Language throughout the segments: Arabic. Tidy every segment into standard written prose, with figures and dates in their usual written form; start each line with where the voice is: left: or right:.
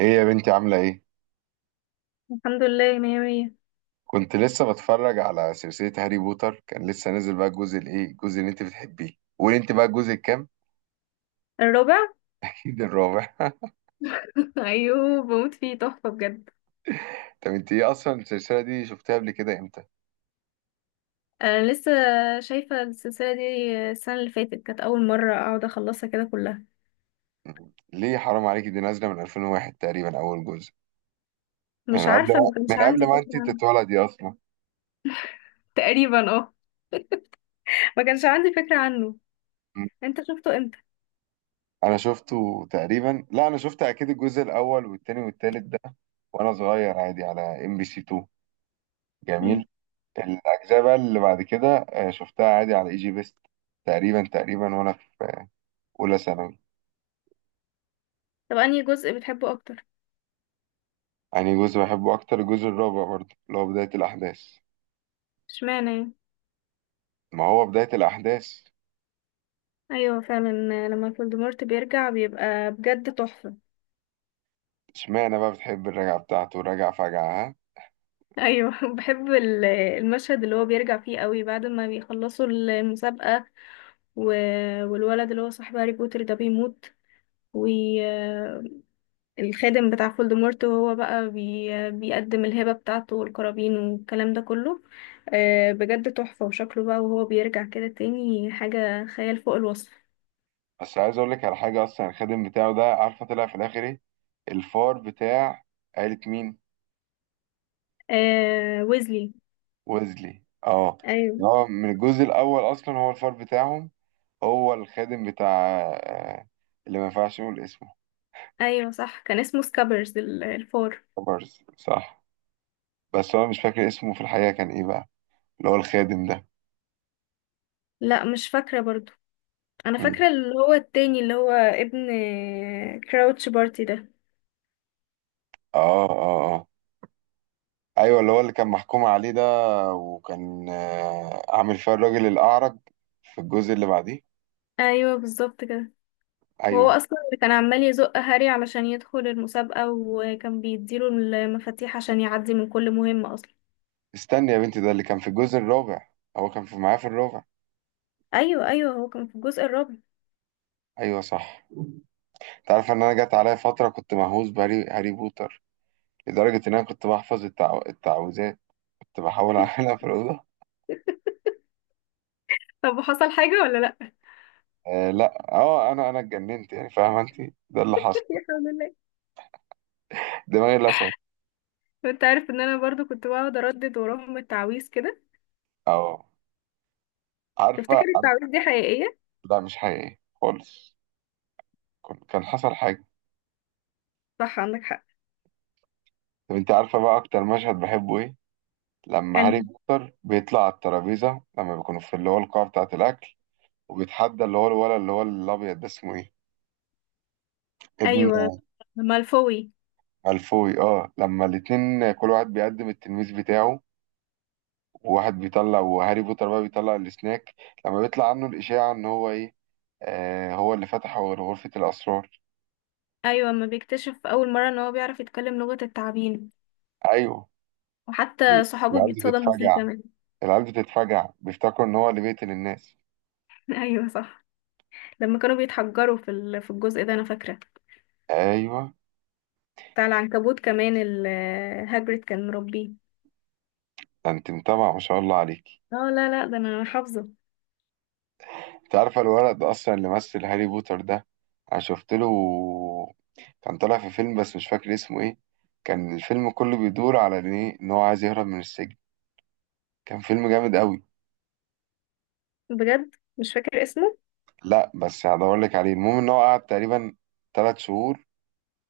right: ايه يا بنتي، عاملة ايه؟
left: الحمد لله، مية مية.
right: كنت لسه بتفرج على سلسلة هاري بوتر، كان لسه نازل بقى الجزء الايه؟ الجزء اللي انت بتحبيه. قولي انت بقى الجزء الكام؟
left: الرابع.
right: اكيد الرابع.
left: ايوه، بموت فيه، تحفه بجد.
right: طب انت ايه، اصلا السلسلة دي شفتها قبل كده امتى؟
left: انا لسه شايفه السلسله دي السنه اللي فاتت، كانت اول مره اقعد اخلصها كده كلها.
right: ليه حرام عليكي، دي نازلة من 2001 تقريبا اول جزء.
left: مش
right: يعني قبل
left: عارفه،
right: ما
left: ما كانش
right: من قبل
left: عندي
right: ما
left: فكره
right: انت
left: عنه.
right: تتولدي اصلا.
left: تقريبا اه. ما كانش عندي فكره عنه.
right: م.
left: انت شفته امتى؟
right: انا شفته تقريبا، لا انا شفت اكيد الجزء الاول والتاني والتالت ده وانا صغير عادي على MBC 2.
left: مم.
right: جميل. الأجزاء بقى اللي بعد كده شفتها عادي على اي جي بيست تقريبا تقريبا، وأنا في أولى ثانوي.
left: طب انهي جزء بتحبه اكتر؟
right: يعني جزء بحبه أكتر الجزء الرابع برضه اللي هو بداية الأحداث.
left: اشمعنى يعني؟
right: ما هو بداية الأحداث.
left: ايوه فعلا. لما فولدمورت بيرجع بيبقى بجد تحفه.
right: اشمعنى بقى بتحب الرجعة بتاعته، راجع فجعة ها.
left: ايوه بحب المشهد اللي هو بيرجع فيه قوي بعد ما بيخلصوا المسابقه و... والولد اللي هو صاحب هاري بوتر ده بيموت. والخادم بتاع فولدمورت، هو بقى بيقدم الهبة بتاعته والقرابين والكلام ده كله. بجد تحفة، وشكله بقى وهو بيرجع كده تاني حاجة خيال فوق الوصف.
right: بس عايز أقول لك على حاجة، أصلا الخادم بتاعه ده عارفة طلع في الآخر إيه؟ الفار بتاع عيلة مين؟
left: آه، ويزلي.
right: ويزلي، اه.
left: ايوه.
right: هو من الجزء الأول أصلا هو الفار بتاعهم، هو الخادم بتاع آه، اللي ما ينفعش نقول اسمه.
left: ايوه صح، كان اسمه سكابرز الفار.
right: كوبرز، صح. بس هو مش فاكر اسمه في الحقيقة كان ايه بقى، اللي هو الخادم ده.
left: لا، مش فاكرة برضو. انا
right: مم.
left: فاكرة اللي هو التاني، اللي هو ابن كراوتش بارتي ده.
right: اه اه اه، ايوه اللي هو اللي كان محكوم عليه ده. وكان عامل فيها الراجل الأعرج في الجزء اللي بعديه.
left: ايوه بالظبط كده. وهو
right: ايوه.
left: اصلا اللي كان عمال يزق هاري علشان يدخل المسابقة، وكان بيديله المفاتيح عشان يعدي من كل مهمة اصلا.
right: استني يا بنتي، ده اللي كان في الجزء الرابع، هو كان في معاه في الرابع؟
left: ايوه، ايوه، هو كان في الجزء الرابع.
right: ايوه صح. انت عارف ان انا جت عليا فترة كنت مهووس بهاري بوتر، لدرجة ان انا كنت بحفظ التعويذات، كنت بحاول اعملها في الأوضة.
left: طب وحصل حاجة ولا لا؟
right: آه لا، انا اتجننت يعني، فاهمه انت؟ ده اللي حصل،
left: الحمد لله.
right: دماغي لسعت.
left: وانت عارف ان انا برضو كنت بقعد اردد وراهم التعويذ كده.
right: أو عارفة
left: تفتكر
right: عارف-
left: التعويذ دي حقيقية؟
right: لا مش حقيقي خالص، كان حصل حاجة.
left: صح، عندك حق.
right: طب أنت عارفة بقى أكتر مشهد بحبه إيه؟ لما هاري
left: يعني.
right: بوتر بيطلع على الترابيزة لما بيكونوا في اللي هو القاعة بتاعة الأكل، وبيتحدى اللي هو الولد اللي هو الأبيض ده اسمه إيه؟ ابن
left: ايوه، مالفوي.
right: مالفوي. أه، لما الاتنين كل واحد بيقدم التلميذ بتاعه، وواحد بيطلع وهاري بوتر بقى بيطلع السناك. لما بيطلع عنه الإشاعة إن هو إيه؟ آه، هو اللي فتح غرفة الأسرار.
left: ايوه، ما بيكتشف اول مرة ان هو بيعرف يتكلم لغة التعابين.
right: أيوه.
left: وحتى صحابه
right: العيال
left: بيتصدموا فيه
right: بتتفاجئ،
left: كمان.
right: العيال بتتفجع بيفتكروا ان هو اللي بيقتل الناس.
left: ايوه صح. لما كانوا بيتحجروا في في الجزء ده، انا فاكرة
right: ايوه.
left: بتاع العنكبوت كمان هاجريد كان مربيه.
right: ده انت متابعه ما شاء الله عليك.
left: اه لا لا، ده انا حافظه.
right: انت عارفه الولد ده اصلا اللي مثل هاري بوتر ده، انا شفت له، كان طالع في فيلم بس مش فاكر اسمه ايه. كان الفيلم كله بيدور على ان ايه، ان هو عايز يهرب من السجن. كان فيلم جامد قوي.
left: بجد مش فاكر اسمه.
right: لا بس هدور لك عليه. المهم ان هو قعد تقريبا 3 شهور،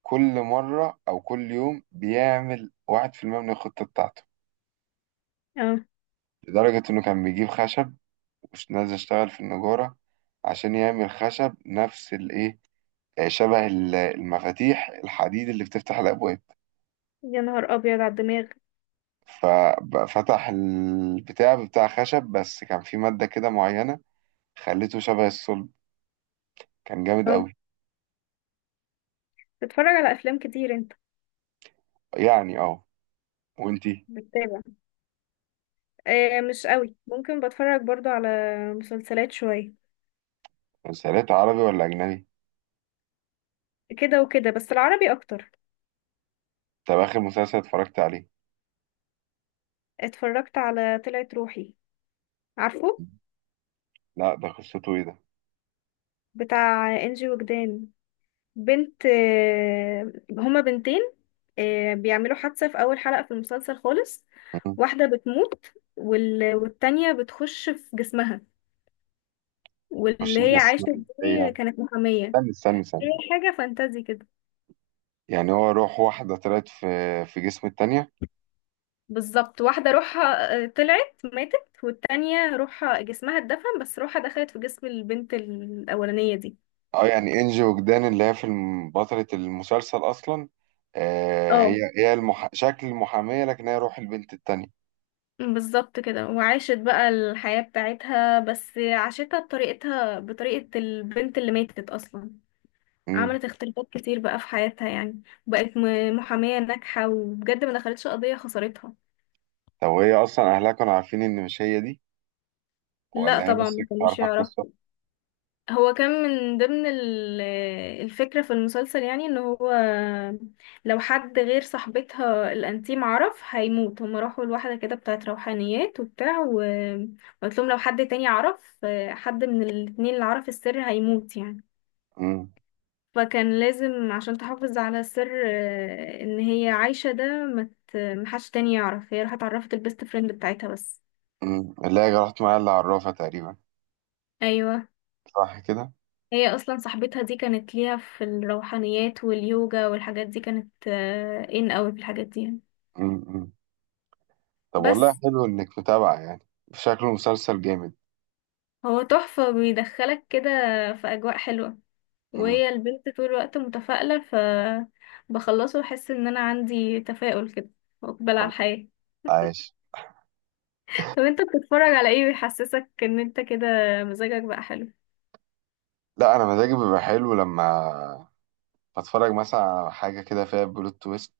right: كل مره او كل يوم بيعمل 1% من الخطه بتاعته.
left: اه،
right: لدرجه انه كان بيجيب خشب، مش نازل اشتغل في النجارة عشان يعمل خشب نفس الايه، شبه المفاتيح الحديد اللي بتفتح الابواب.
left: يا نهار ابيض على الدماغ.
right: ففتح البتاع بتاع خشب، بس كان في مادة كده معينة خليته شبه الصلب. كان جامد
left: اه،
right: قوي.
left: بتتفرج على افلام كتير انت؟
right: يعني اه. وانتي؟
left: بتتابع؟ آه مش قوي، ممكن بتفرج برضو على مسلسلات شوية.
right: مسلسلات عربي ولا اجنبي؟
left: كده وكده، بس العربي اكتر.
right: طب اخر مسلسل اتفرجت عليه؟
left: اتفرجت على طلعت روحي. عارفه؟
right: لا ده قصته ايه ده؟
left: بتاع انجي وجدان. بنت آه، هما بنتين. بيعملوا حادثة في أول حلقة في المسلسل خالص.
right: مم.
left: واحدة بتموت والتانية بتخش في جسمها،
right: خش في
left: واللي هي
right: جسم
left: عايشة
right: ازاي
left: دي
right: يعني؟
left: كانت محامية.
right: استنى استنى
left: هي
right: استنى.
left: حاجة فانتازي كده.
right: يعني هو روح واحدة طلعت في جسم التانية؟
left: بالظبط، واحدة روحها طلعت ماتت، والتانية روحها جسمها اتدفن، بس روحها دخلت في جسم البنت الأولانية دي.
right: اه، يعني انجي وجدان اللي هي في بطلة المسلسل اصلا. هي
left: اه،
right: هي شكل المحامية، لكن هي روح البنت التانية.
left: بالظبط كده، وعاشت بقى الحياة بتاعتها، بس عاشتها بطريقتها، بطريقة البنت اللي ماتت أصلا.
right: امم.
left: عملت اختلافات كتير بقى في حياتها يعني. بقت محامية ناجحة، وبجد ما دخلتش قضية خسرتها.
right: طب وهي اصلا اهلها كانوا عارفين ان مش هي دي؟
left: لا
right: ولا هي
left: طبعا،
right: بس
left: ما
right: كانت
left: كانوش
right: عارفة القصة؟
left: يعرفوا. هو كان من ضمن الفكرة في المسلسل يعني، ان هو لو حد غير صاحبتها الانتيم عرف هيموت. هما راحوا لواحدة كده بتاعت روحانيات وبتاع وقلت لهم لو حد تاني عرف، حد من الاتنين اللي عرف السر هيموت يعني.
right: امم،
left: فكان لازم عشان تحافظ على سر، ان هي عايشة ده، مت محدش تاني يعرف. هي راحت اتعرفت البيست فريند بتاعتها بس.
right: امم، اللي هي راحت معايا اللي عرفها تقريبا.
left: ايوه.
right: صح كده.
left: هي اصلا صاحبتها دي كانت ليها في الروحانيات واليوجا والحاجات دي، كانت ان قوي في الحاجات دي يعني.
right: امم، أمم. طب والله
left: بس
right: حلو انك متابعة يعني. شكله مسلسل جامد.
left: هو تحفة، بيدخلك كده في اجواء حلوة،
right: امم.
left: وهي البنت طول الوقت متفائلة بخلصه واحس ان انا عندي تفاؤل كده، واقبل على
right: طب
left: الحياة.
right: عايش.
left: طب انت بتتفرج على ايه بيحسسك ان انت كده مزاجك بقى حلو؟
right: لا انا مزاجي بيبقى حلو لما هتفرج مثلا على حاجة كده فيها بلوت تويست،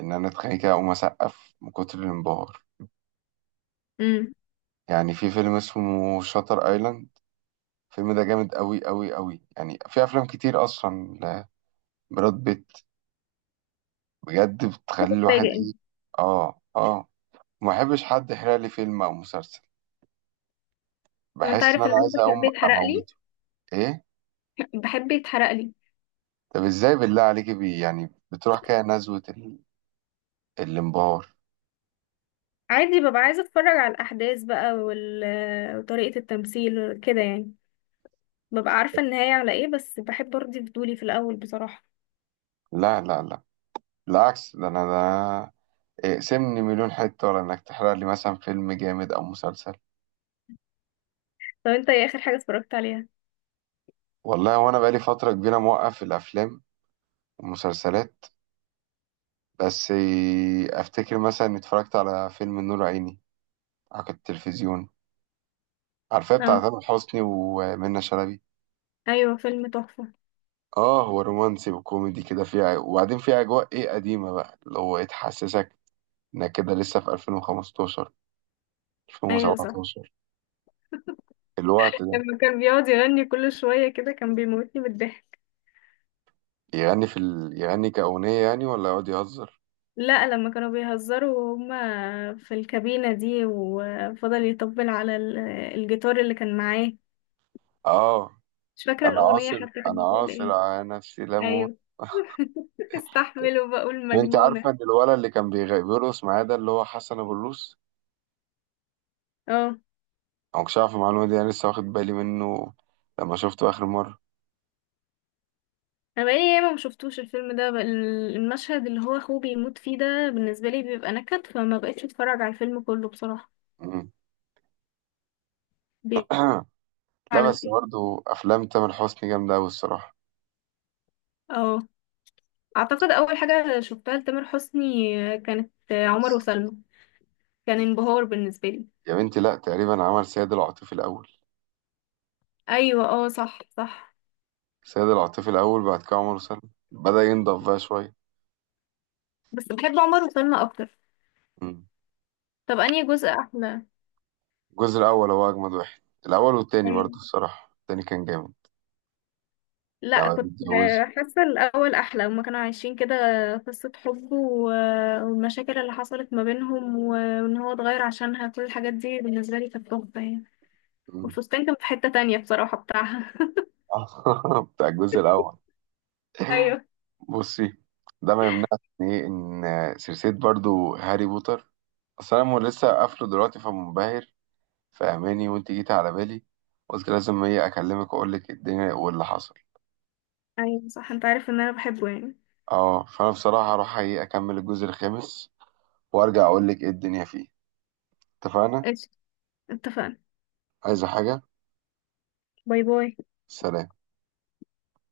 right: إن أنا أتخيل كده أقوم أسقف من كتر الانبهار.
left: امم.
right: يعني في فيلم اسمه شاتر أيلاند، الفيلم ده جامد أوي أوي أوي، يعني في أفلام كتير أصلا لبراد بيت. بجد بتخلي الواحد
left: بتتفاجئ
right: إيه؟
left: انت.
right: آه آه. ما بحبش حد يحرق لي فيلم أو مسلسل،
left: وانت
right: بحس إن
left: عارف ان
right: أنا
left: انا
right: عايز أقوم
left: بحب يتحرق لي.
right: أموته. إيه؟
left: بحب يتحرق لي.
right: طب إزاي بالله عليك، يعني بتروح كده نزوة الانبهار.
left: عادي، ببقى عايزه اتفرج على الاحداث بقى وطريقه التمثيل كده يعني. ببقى عارفه النهايه على ايه، بس بحب ارضي فضولي في الاول بصراحه.
right: لا لا لا، بالعكس ده، أنا ده اقسمني مليون حتة ولا إنك تحرق لي مثلا فيلم جامد أو مسلسل.
left: طب انت ايه اخر حاجه اتفرجت عليها؟
right: والله وأنا بقالي فترة كبيرة موقف الأفلام والمسلسلات. بس أفتكر مثلا إني اتفرجت على فيلم نور عيني على التلفزيون. عارفاه؟ بتاع
left: اه.
right: تامر حسني ومنى شلبي.
left: ايوه، فيلم تحفه.
right: آه، هو رومانسي وكوميدي كده فيها، وبعدين فيه أجواء إيه قديمة بقى اللي هو إيه تحسسك إنك كده لسه في 2015،
left: ايوه صح.
right: 2017، الوقت ده.
left: لما كان بيقعد يغني كل شويه كده، كان بيموتني بالضحك.
right: يغني كأغنية يعني، ولا يقعد يهزر؟
left: لا، لما كانوا بيهزروا وهما في الكابينه دي، وفضل يطبل على الجيتار اللي كان معاه.
right: آه.
left: مش فاكره
right: انا
left: الاغنيه
right: عاصر
left: حتى
right: انا
left: كانت بتقول
right: عاصر
left: ايه.
right: على نفسي لموت.
left: ايوه. استحمل وبقول
right: وانت عارفه
left: مجنونة.
right: ان الولد اللي كان بيرقص معايا ده، اللي هو حسن ابو الروس.
left: اه.
right: انا مكنتش عارف المعلومه دي، انا لسه واخد بالي منه لما شفته اخر مره.
left: انا بقالي ياما ما شفتوش الفيلم ده. بقى المشهد اللي هو اخوه بيموت فيه ده بالنسبة لي بيبقى نكد، فما بقتش اتفرج على الفيلم كله بصراحة.
right: مم.
left: بي-
right: لا
left: على
right: بس
left: ايه.
right: برضه افلام تامر حسني جامده قوي الصراحه.
left: اه، اعتقد اول حاجة شفتها لتامر حسني كانت عمر وسلمى. كان انبهار بالنسبة لي.
right: يا بنتي لا، تقريبا عمل سيد العاطفي الاول.
left: ايوه اه، صح صح.
right: سيد العاطفي الاول، بعد كده عمر وسلمى، بدا ينضف بقى شويه.
left: بس بحب عمر وسلمى اكتر.
right: مم.
left: طب انهي جزء احلى؟
right: الجزء الاول هو اجمد واحد، الاول والتاني برضه الصراحه، التاني كان جامد
left: لا
right: لما
left: كنت.
right: بيتجوزوا.
left: حاسة الأول أحلى، هما كانوا عايشين كده قصة حب والمشاكل اللي حصلت ما بينهم، وإن هو اتغير عشانها، كل الحاجات دي بالنسبة لي كانت تحفة يعني.
right: مم.
left: والفستان كان في حتة تانية بصراحة بتاعها.
right: بتاع الجزء الاول.
left: أيوه.
right: بصي، ده ما يمنعش ان ايه، ان سلسله برضو هاري بوتر، اصل انا لسه قافله دلوقتي فمنبهر، فاهماني؟ وانت جيت على بالي، قلت لازم ايه اكلمك واقول لك الدنيا واللي حصل.
left: أيوه صح، أنت عارف إن أنا بحبه يعني.
right: اه، فانا بصراحه هروح ايه اكمل الجزء الخامس، وارجع اقول لك ايه الدنيا فيه. اتفقنا؟
left: قشطة. اتفقنا.
right: عايزه حاجه؟
left: باي باي.
right: سلام.